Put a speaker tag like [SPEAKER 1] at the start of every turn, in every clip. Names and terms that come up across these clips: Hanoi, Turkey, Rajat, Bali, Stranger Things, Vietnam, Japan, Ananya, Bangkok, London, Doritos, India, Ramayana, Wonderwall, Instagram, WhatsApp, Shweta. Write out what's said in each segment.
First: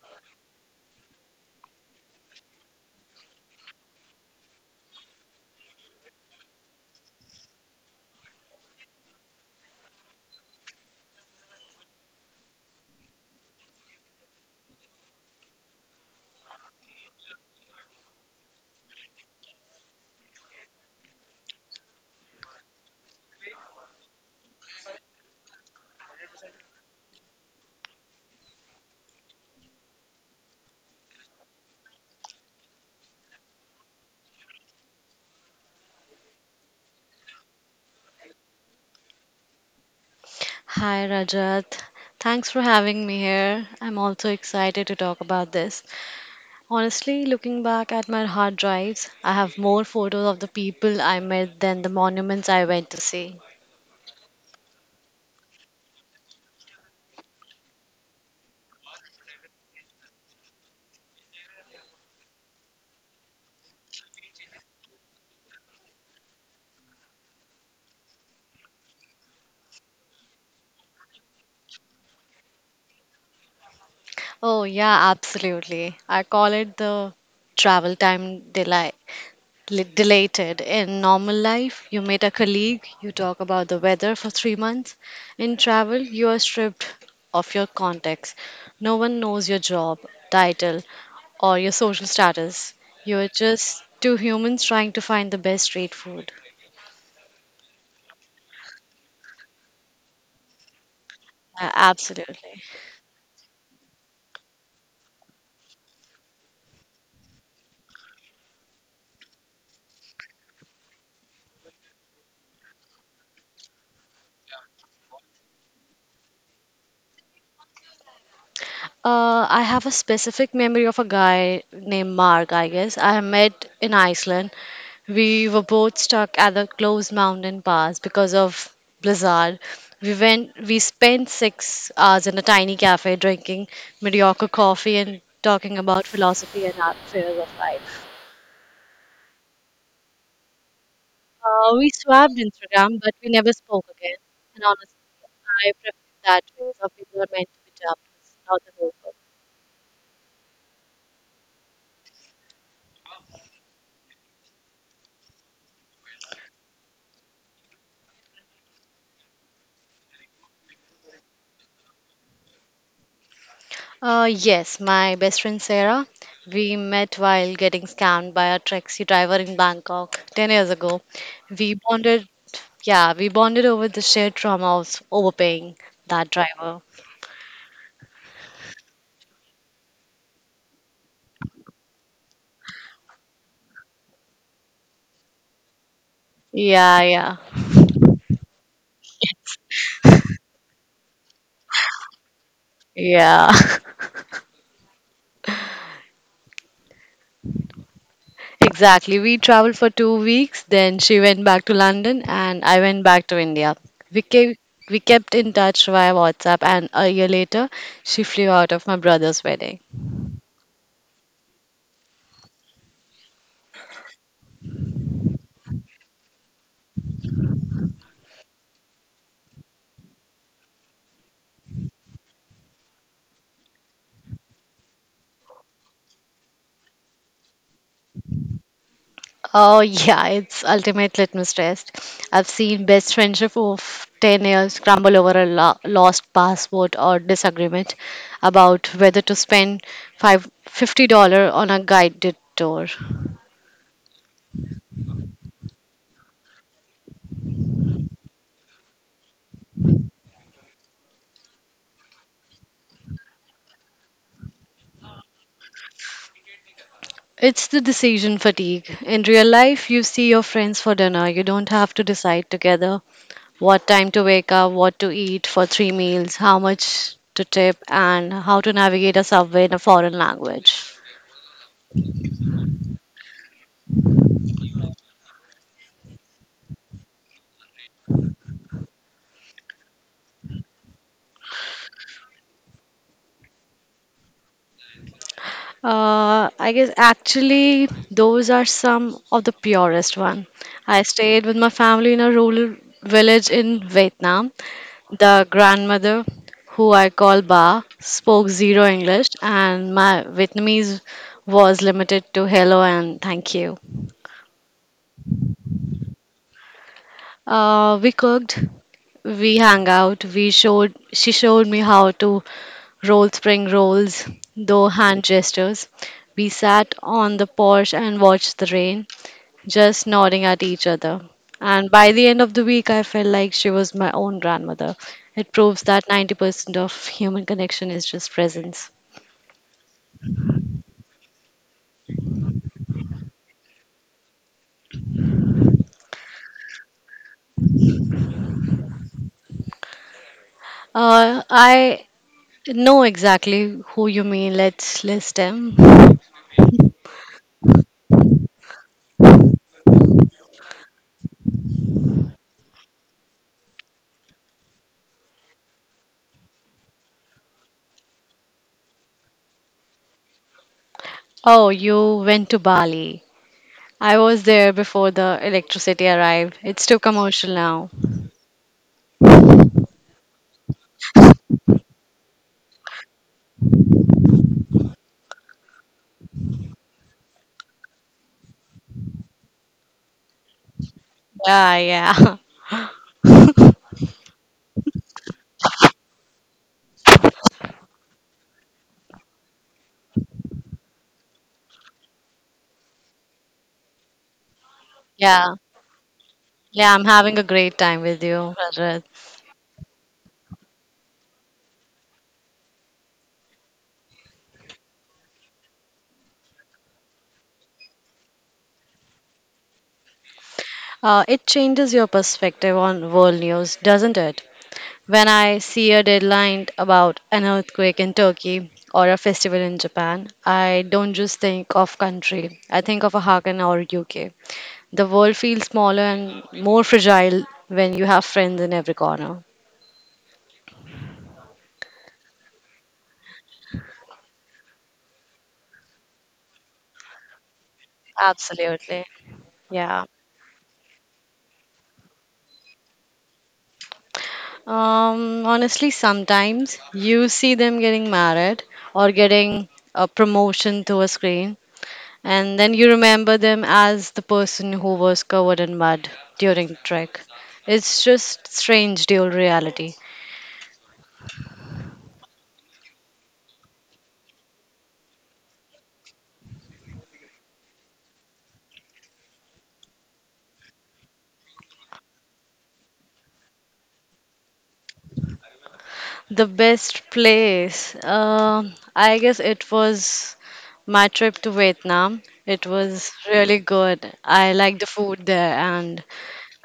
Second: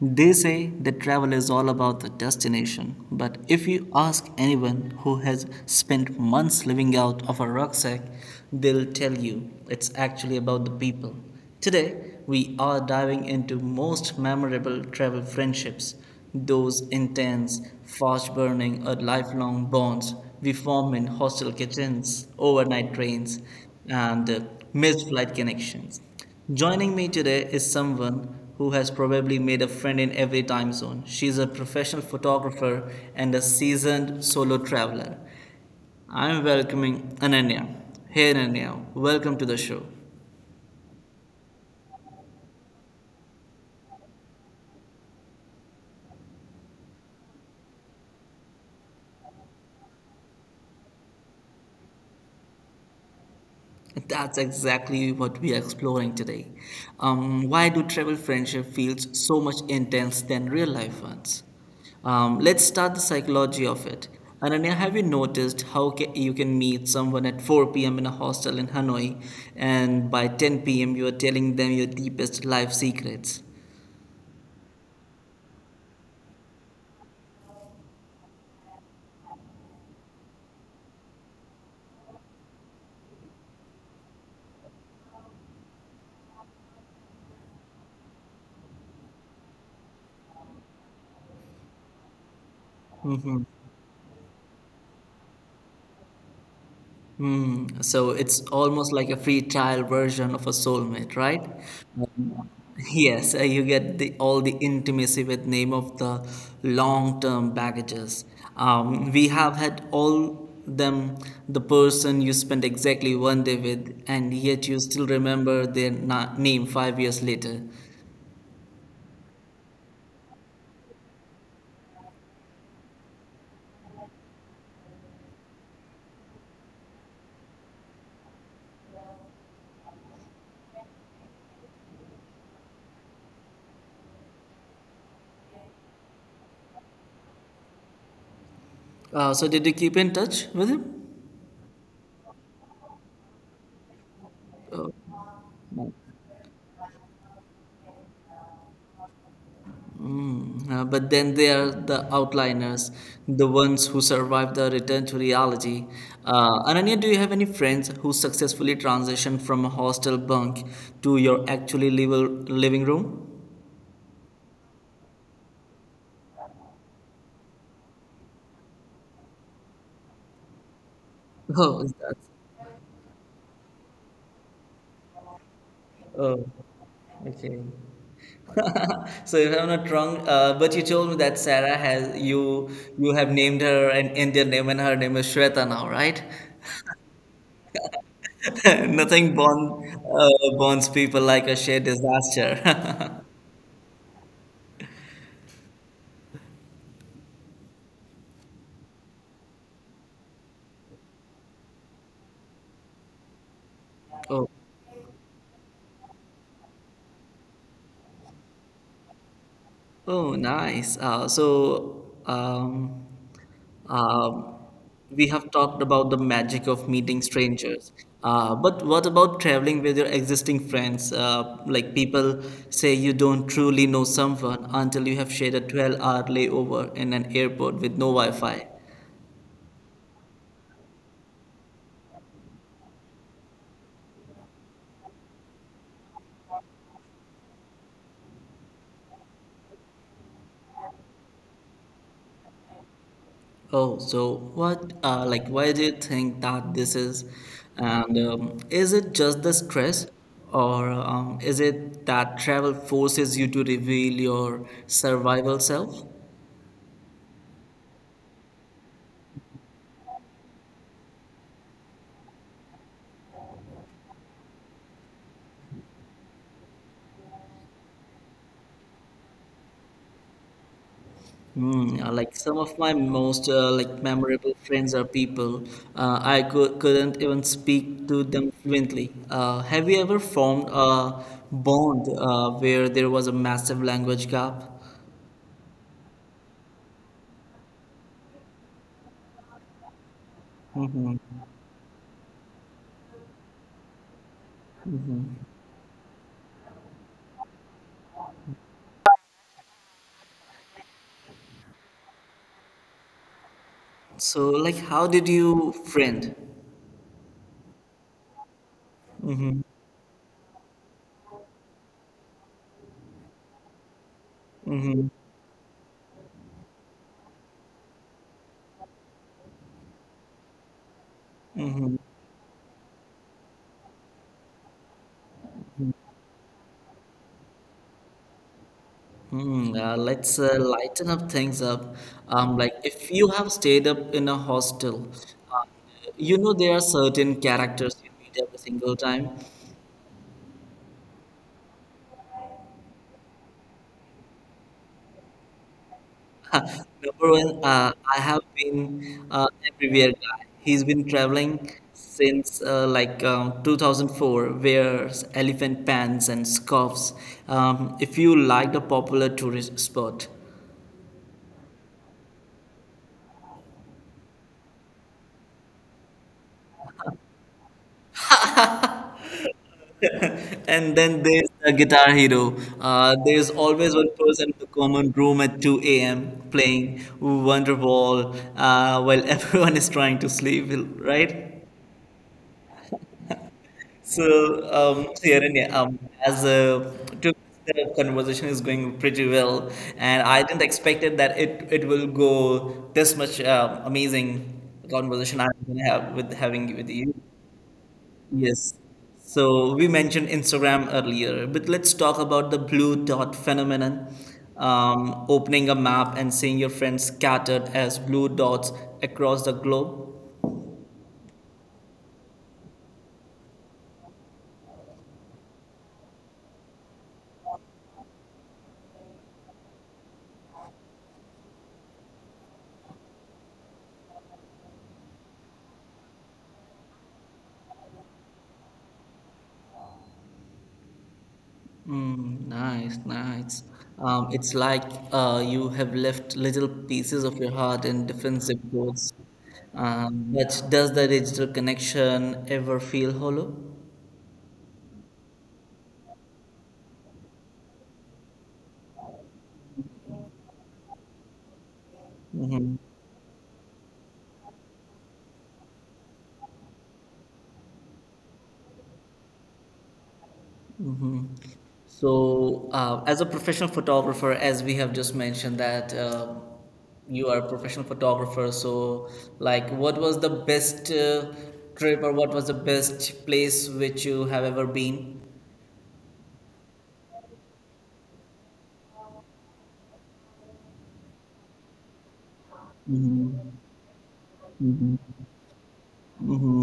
[SPEAKER 1] They say that travel is all about the destination, but if you ask anyone who has spent months living out of a rucksack, they'll tell you it's actually about the people. Today, we are diving into most memorable travel friendships, those intense, fast burning, or lifelong bonds we form in hostel kitchens, overnight trains, and missed flight connections. Joining me today is someone who has probably made a friend in every time zone. She's a professional photographer and a seasoned solo traveler. I'm welcoming Ananya. Hey, Ananya, welcome to the show.
[SPEAKER 2] Hi Rajat, thanks for having me here. I'm also excited to talk about this. Honestly, looking back at my hard drives, I have more photos of the people I met than the monuments I went to see.
[SPEAKER 1] That's exactly what we are exploring today. Why do travel friendship feels so much intense than real life ones? Let's start the psychology of it. Ananya, have you noticed how you can meet someone at 4 p.m. in a hostel in Hanoi, and by 10 p.m. you are telling them your deepest life secrets?
[SPEAKER 2] Oh, yeah, absolutely. I call it the travel time delay. Delated. In normal life, you meet a colleague, you talk about the weather for 3 months. In travel, you are stripped of your context. No one knows your job, title, or your social status. You're just two humans trying to find the best street food.
[SPEAKER 1] Hmm. So it's almost like a free trial version of a soulmate, right?
[SPEAKER 2] Absolutely.
[SPEAKER 1] Yes, you get the all the intimacy with name of the long-term baggages. We have had all them the person you spent exactly one day with, and yet you still remember their name 5 years later.
[SPEAKER 2] I have a specific memory of a guy named Mark, I guess. I met in Iceland. We were both stuck at the closed mountain pass because of blizzard. We went. We spent 6 hours in a tiny cafe drinking mediocre coffee and talking about philosophy and our fears of life.
[SPEAKER 1] So did you keep in touch with him?
[SPEAKER 2] We swapped Instagram, but we never spoke again. And honestly, I prefer that philosophy were meant to be chapters, not the whole book.
[SPEAKER 1] But then they are the outliners, the ones who survive the return to reality. Ananya, do you have any friends who successfully transitioned from a hostel bunk to your actually living room?
[SPEAKER 2] Yes, my best friend Sarah. We met while getting scammed by a taxi driver in Bangkok 10 years ago. We
[SPEAKER 1] Oh, is that?
[SPEAKER 2] bonded, yeah, we bonded over the shared trauma of overpaying that
[SPEAKER 1] Oh,
[SPEAKER 2] driver.
[SPEAKER 1] okay. So if I'm not wrong, but you told me that Sarah has you you have named her an Indian name, and her name is Shweta now, right?
[SPEAKER 2] Yeah, yeah,
[SPEAKER 1] Nothing bonds people like a shared disaster.
[SPEAKER 2] yeah. Exactly. We traveled for 2 weeks, then she went back to London and I went back to India. We
[SPEAKER 1] Oh.
[SPEAKER 2] kept, we kept in touch via WhatsApp, and a year later, she flew out of my brother's wedding.
[SPEAKER 1] Oh, nice. So, um, we have talked about the magic of meeting strangers. But what about traveling with your existing friends? Like people say you don't truly know someone until you have shared a 12-hour layover in an airport with no Wi-Fi.
[SPEAKER 2] Oh, yeah, it's ultimate litmus test. I've seen best friendship of 10 years crumble over a lost passport or disagreement about whether to spend $550 on a guided tour.
[SPEAKER 1] Oh, so what, like, why do you think that this is? And is it just the stress, or is it that travel forces you to reveal your survival self?
[SPEAKER 2] It's the decision fatigue. In real life, you see your friends for dinner. You don't have to decide together what time to wake up, what to eat for three meals, how much to tip, and how to navigate a subway in a foreign language.
[SPEAKER 1] Hmm, like some of my most like memorable friends are people uh, couldn't even speak to them fluently. Have you ever formed a bond where there was a massive language gap?
[SPEAKER 2] I guess actually those are some of the purest one. I
[SPEAKER 1] Hmm.
[SPEAKER 2] stayed with my family in a rural village in Vietnam. The grandmother, who I call Ba, spoke zero English, and my Vietnamese was limited to hello and thank you.
[SPEAKER 1] So, like, how did you friend?
[SPEAKER 2] We cooked, we
[SPEAKER 1] Mm-hmm.
[SPEAKER 2] hung out, she showed me how to roll spring rolls, though
[SPEAKER 1] Mhm,
[SPEAKER 2] hand gestures. We sat on the porch and watched the rain, just nodding at each other. And
[SPEAKER 1] mhm,
[SPEAKER 2] by the end of the week, I felt like she was my own grandmother. It proves that 90% of human connection is just presence.
[SPEAKER 1] mhm. Let's lighten up things up. Like if you have stayed up in a hostel, uh, you know there are certain characters you meet every single time.
[SPEAKER 2] I know exactly who you mean. Let's list them.
[SPEAKER 1] Number one, I have been everywhere guy. He's been traveling since 2004, wears elephant pants and scarves. If you like the popular tourist spot.
[SPEAKER 2] Oh, you went to Bali. I was there before the electricity arrived. It's too commercial now.
[SPEAKER 1] And then there's the guitar hero. There's always one person in the common room at 2 a.m. playing Wonderwall while everyone is trying to sleep, right?
[SPEAKER 2] Yeah, yeah.
[SPEAKER 1] So, so yeah, and yeah, as a to the conversation is going pretty well, and I didn't expect it that it will go this much amazing conversation
[SPEAKER 2] Yeah.
[SPEAKER 1] I'm gonna have with having with
[SPEAKER 2] Yeah, I'm
[SPEAKER 1] you.
[SPEAKER 2] having a great time with you,
[SPEAKER 1] Yes.
[SPEAKER 2] Rajat.
[SPEAKER 1] So we mentioned Instagram earlier, but let's talk about the blue dot phenomenon. Opening a map and seeing your friends scattered as blue dots across the globe.
[SPEAKER 2] It changes your perspective on world news, doesn't it? When I see a deadline about an earthquake in Turkey or a festival in Japan, I don't just think of country. I think of a Hakan or UK. The world feels smaller and more fragile when you have friends in every corner.
[SPEAKER 1] Mm, nice, nice. It's like you have left little pieces of your heart in defensive
[SPEAKER 2] Absolutely.
[SPEAKER 1] codes.
[SPEAKER 2] Yeah.
[SPEAKER 1] But does the digital connection ever feel hollow?
[SPEAKER 2] Honestly, sometimes you see them getting married or getting a promotion to a screen, and then
[SPEAKER 1] Hmm.
[SPEAKER 2] you remember them as the person who was covered in mud during Trek. It's just strange dual reality.
[SPEAKER 1] So, as a professional photographer, as we have just mentioned that you are a professional photographer, so like, what was the best trip or what was the best place which you have ever been?
[SPEAKER 2] The best place. I guess it was my trip to Vietnam. It was really good. I liked the food there and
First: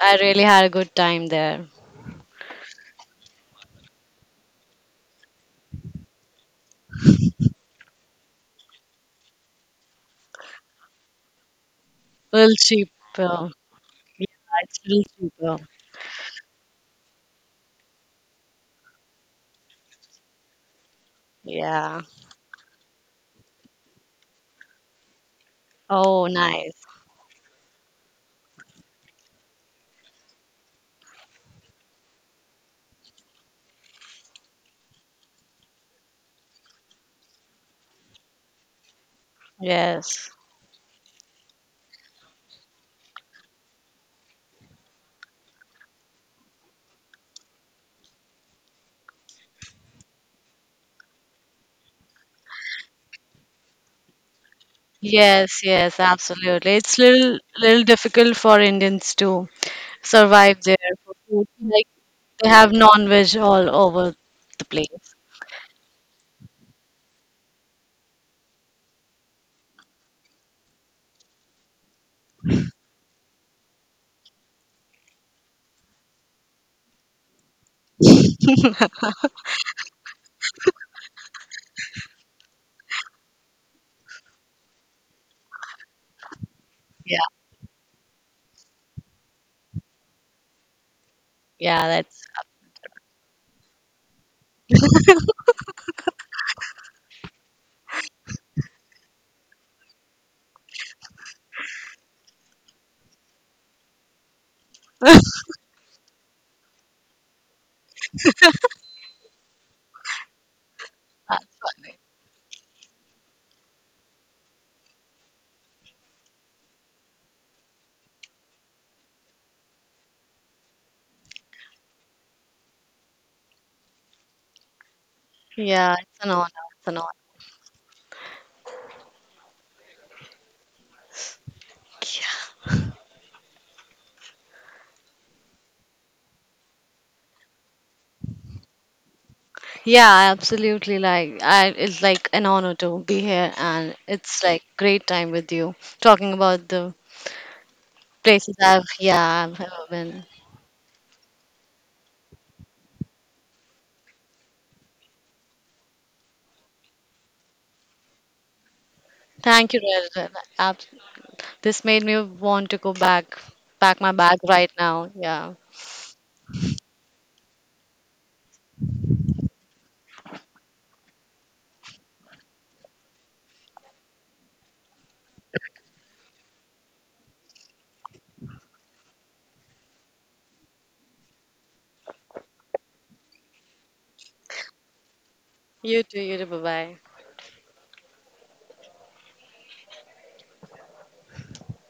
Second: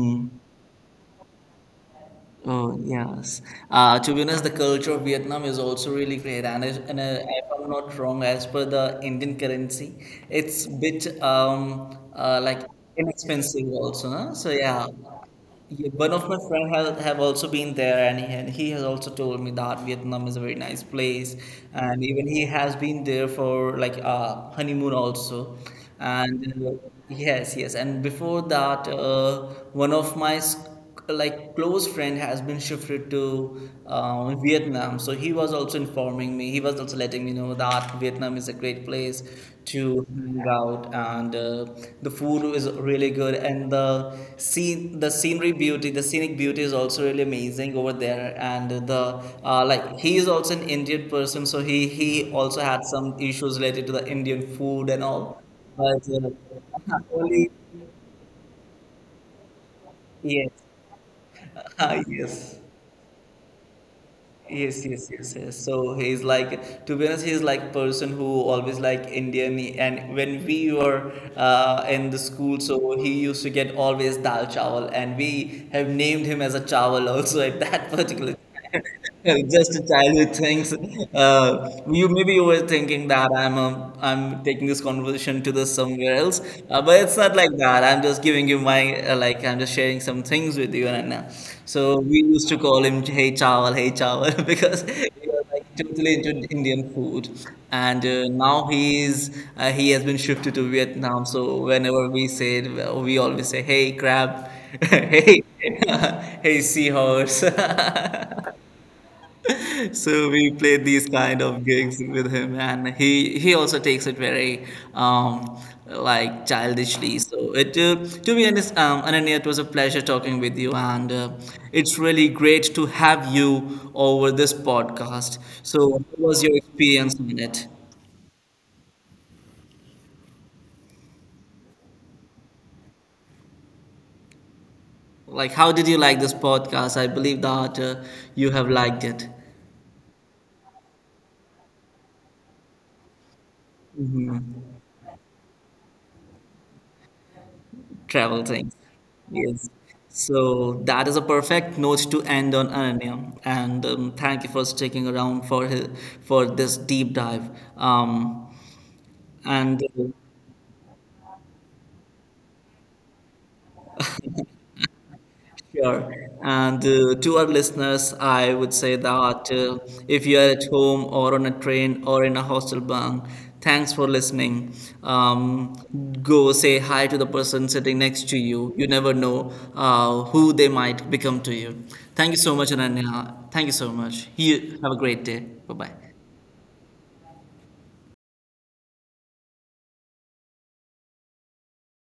[SPEAKER 2] I really had a good time there.
[SPEAKER 1] Oh yes. To be honest, the culture of Vietnam is also really great, and if I'm not wrong, as per the Indian currency, it's bit um
[SPEAKER 2] A
[SPEAKER 1] uh,
[SPEAKER 2] little
[SPEAKER 1] like
[SPEAKER 2] cheaper.
[SPEAKER 1] inexpensive also. Huh? So
[SPEAKER 2] Yeah, it's a
[SPEAKER 1] yeah.
[SPEAKER 2] little cheaper.
[SPEAKER 1] Yeah, one of my friends have also been there, and he has also told me that Vietnam is a very nice place,
[SPEAKER 2] Yeah.
[SPEAKER 1] and even he has been there for like honeymoon also,
[SPEAKER 2] Oh,
[SPEAKER 1] and
[SPEAKER 2] nice.
[SPEAKER 1] yes, yes, and before that, one of my s- like close friend has been shifted to Vietnam. So he was also informing me. He was also letting me know that Vietnam is a great place to
[SPEAKER 2] Yes.
[SPEAKER 1] hang out, and the food is really good, and the scene, the scenery beauty, the scenic beauty is also really amazing over there. And the like he is also an Indian person, so he also had some issues related to the Indian food and all.
[SPEAKER 2] Yes, yes,
[SPEAKER 1] But
[SPEAKER 2] absolutely. It's little
[SPEAKER 1] only
[SPEAKER 2] little difficult for Indians to
[SPEAKER 1] yes,
[SPEAKER 2] survive there for food. Like they
[SPEAKER 1] yes.
[SPEAKER 2] have non-veg all over the
[SPEAKER 1] Yes, yes,
[SPEAKER 2] place.
[SPEAKER 1] yes, yes. So he's like, to be honest, he's like person who always like Indian. And when we were in the school, so he used to get always dal chawal, and we have named him as a chawal also at that particular time. Just a childhood things. You maybe you were thinking that I'm taking this conversation to the somewhere anywhere else. But
[SPEAKER 2] Yeah.
[SPEAKER 1] it's not like that. I'm just giving you my uh, I'm just sharing some things with you right now.
[SPEAKER 2] Yeah,
[SPEAKER 1] So
[SPEAKER 2] that's
[SPEAKER 1] we used to call him Hey Chawal, Hey Chawal because he was like totally into Indian food. And uh, now he has been shifted to Vietnam. So whenever we say it, we always say Hey Crab, Hey Hey Seahorse. So we played these kind of gigs
[SPEAKER 2] absolutely.
[SPEAKER 1] with him, and he also takes it very um, like childishly. So it to be honest, Ananya, it was a pleasure talking with you, and it's really great to have you over this podcast. So,
[SPEAKER 2] Yeah, it's
[SPEAKER 1] what
[SPEAKER 2] an
[SPEAKER 1] was
[SPEAKER 2] honor.
[SPEAKER 1] your
[SPEAKER 2] It's an honor.
[SPEAKER 1] experience on it? Like, how did you like this podcast? I believe that you have liked it.
[SPEAKER 2] Yeah, absolutely. Like, I, it's like an honor to be here, and it's like great time with you talking about the
[SPEAKER 1] Travel
[SPEAKER 2] places
[SPEAKER 1] things.
[SPEAKER 2] I've
[SPEAKER 1] Yes.
[SPEAKER 2] ever been.
[SPEAKER 1] So that is a perfect note to end on Ananya. And thank you for sticking around for this deep dive. Um,
[SPEAKER 2] Thank you,
[SPEAKER 1] and
[SPEAKER 2] Rajat. Ab- This made me want to go back, pack my bag right now. Yeah.
[SPEAKER 1] sure. And to our listeners, I would say that if you are at home or on a train or in a hostel bunk, thanks for listening. Um, go say hi to the person sitting next to you. You never know who they might become to you. Thank you so much, Ananya. Thank you so much. You have a great day. Bye
[SPEAKER 2] You too.
[SPEAKER 1] bye.
[SPEAKER 2] You too. Bye bye.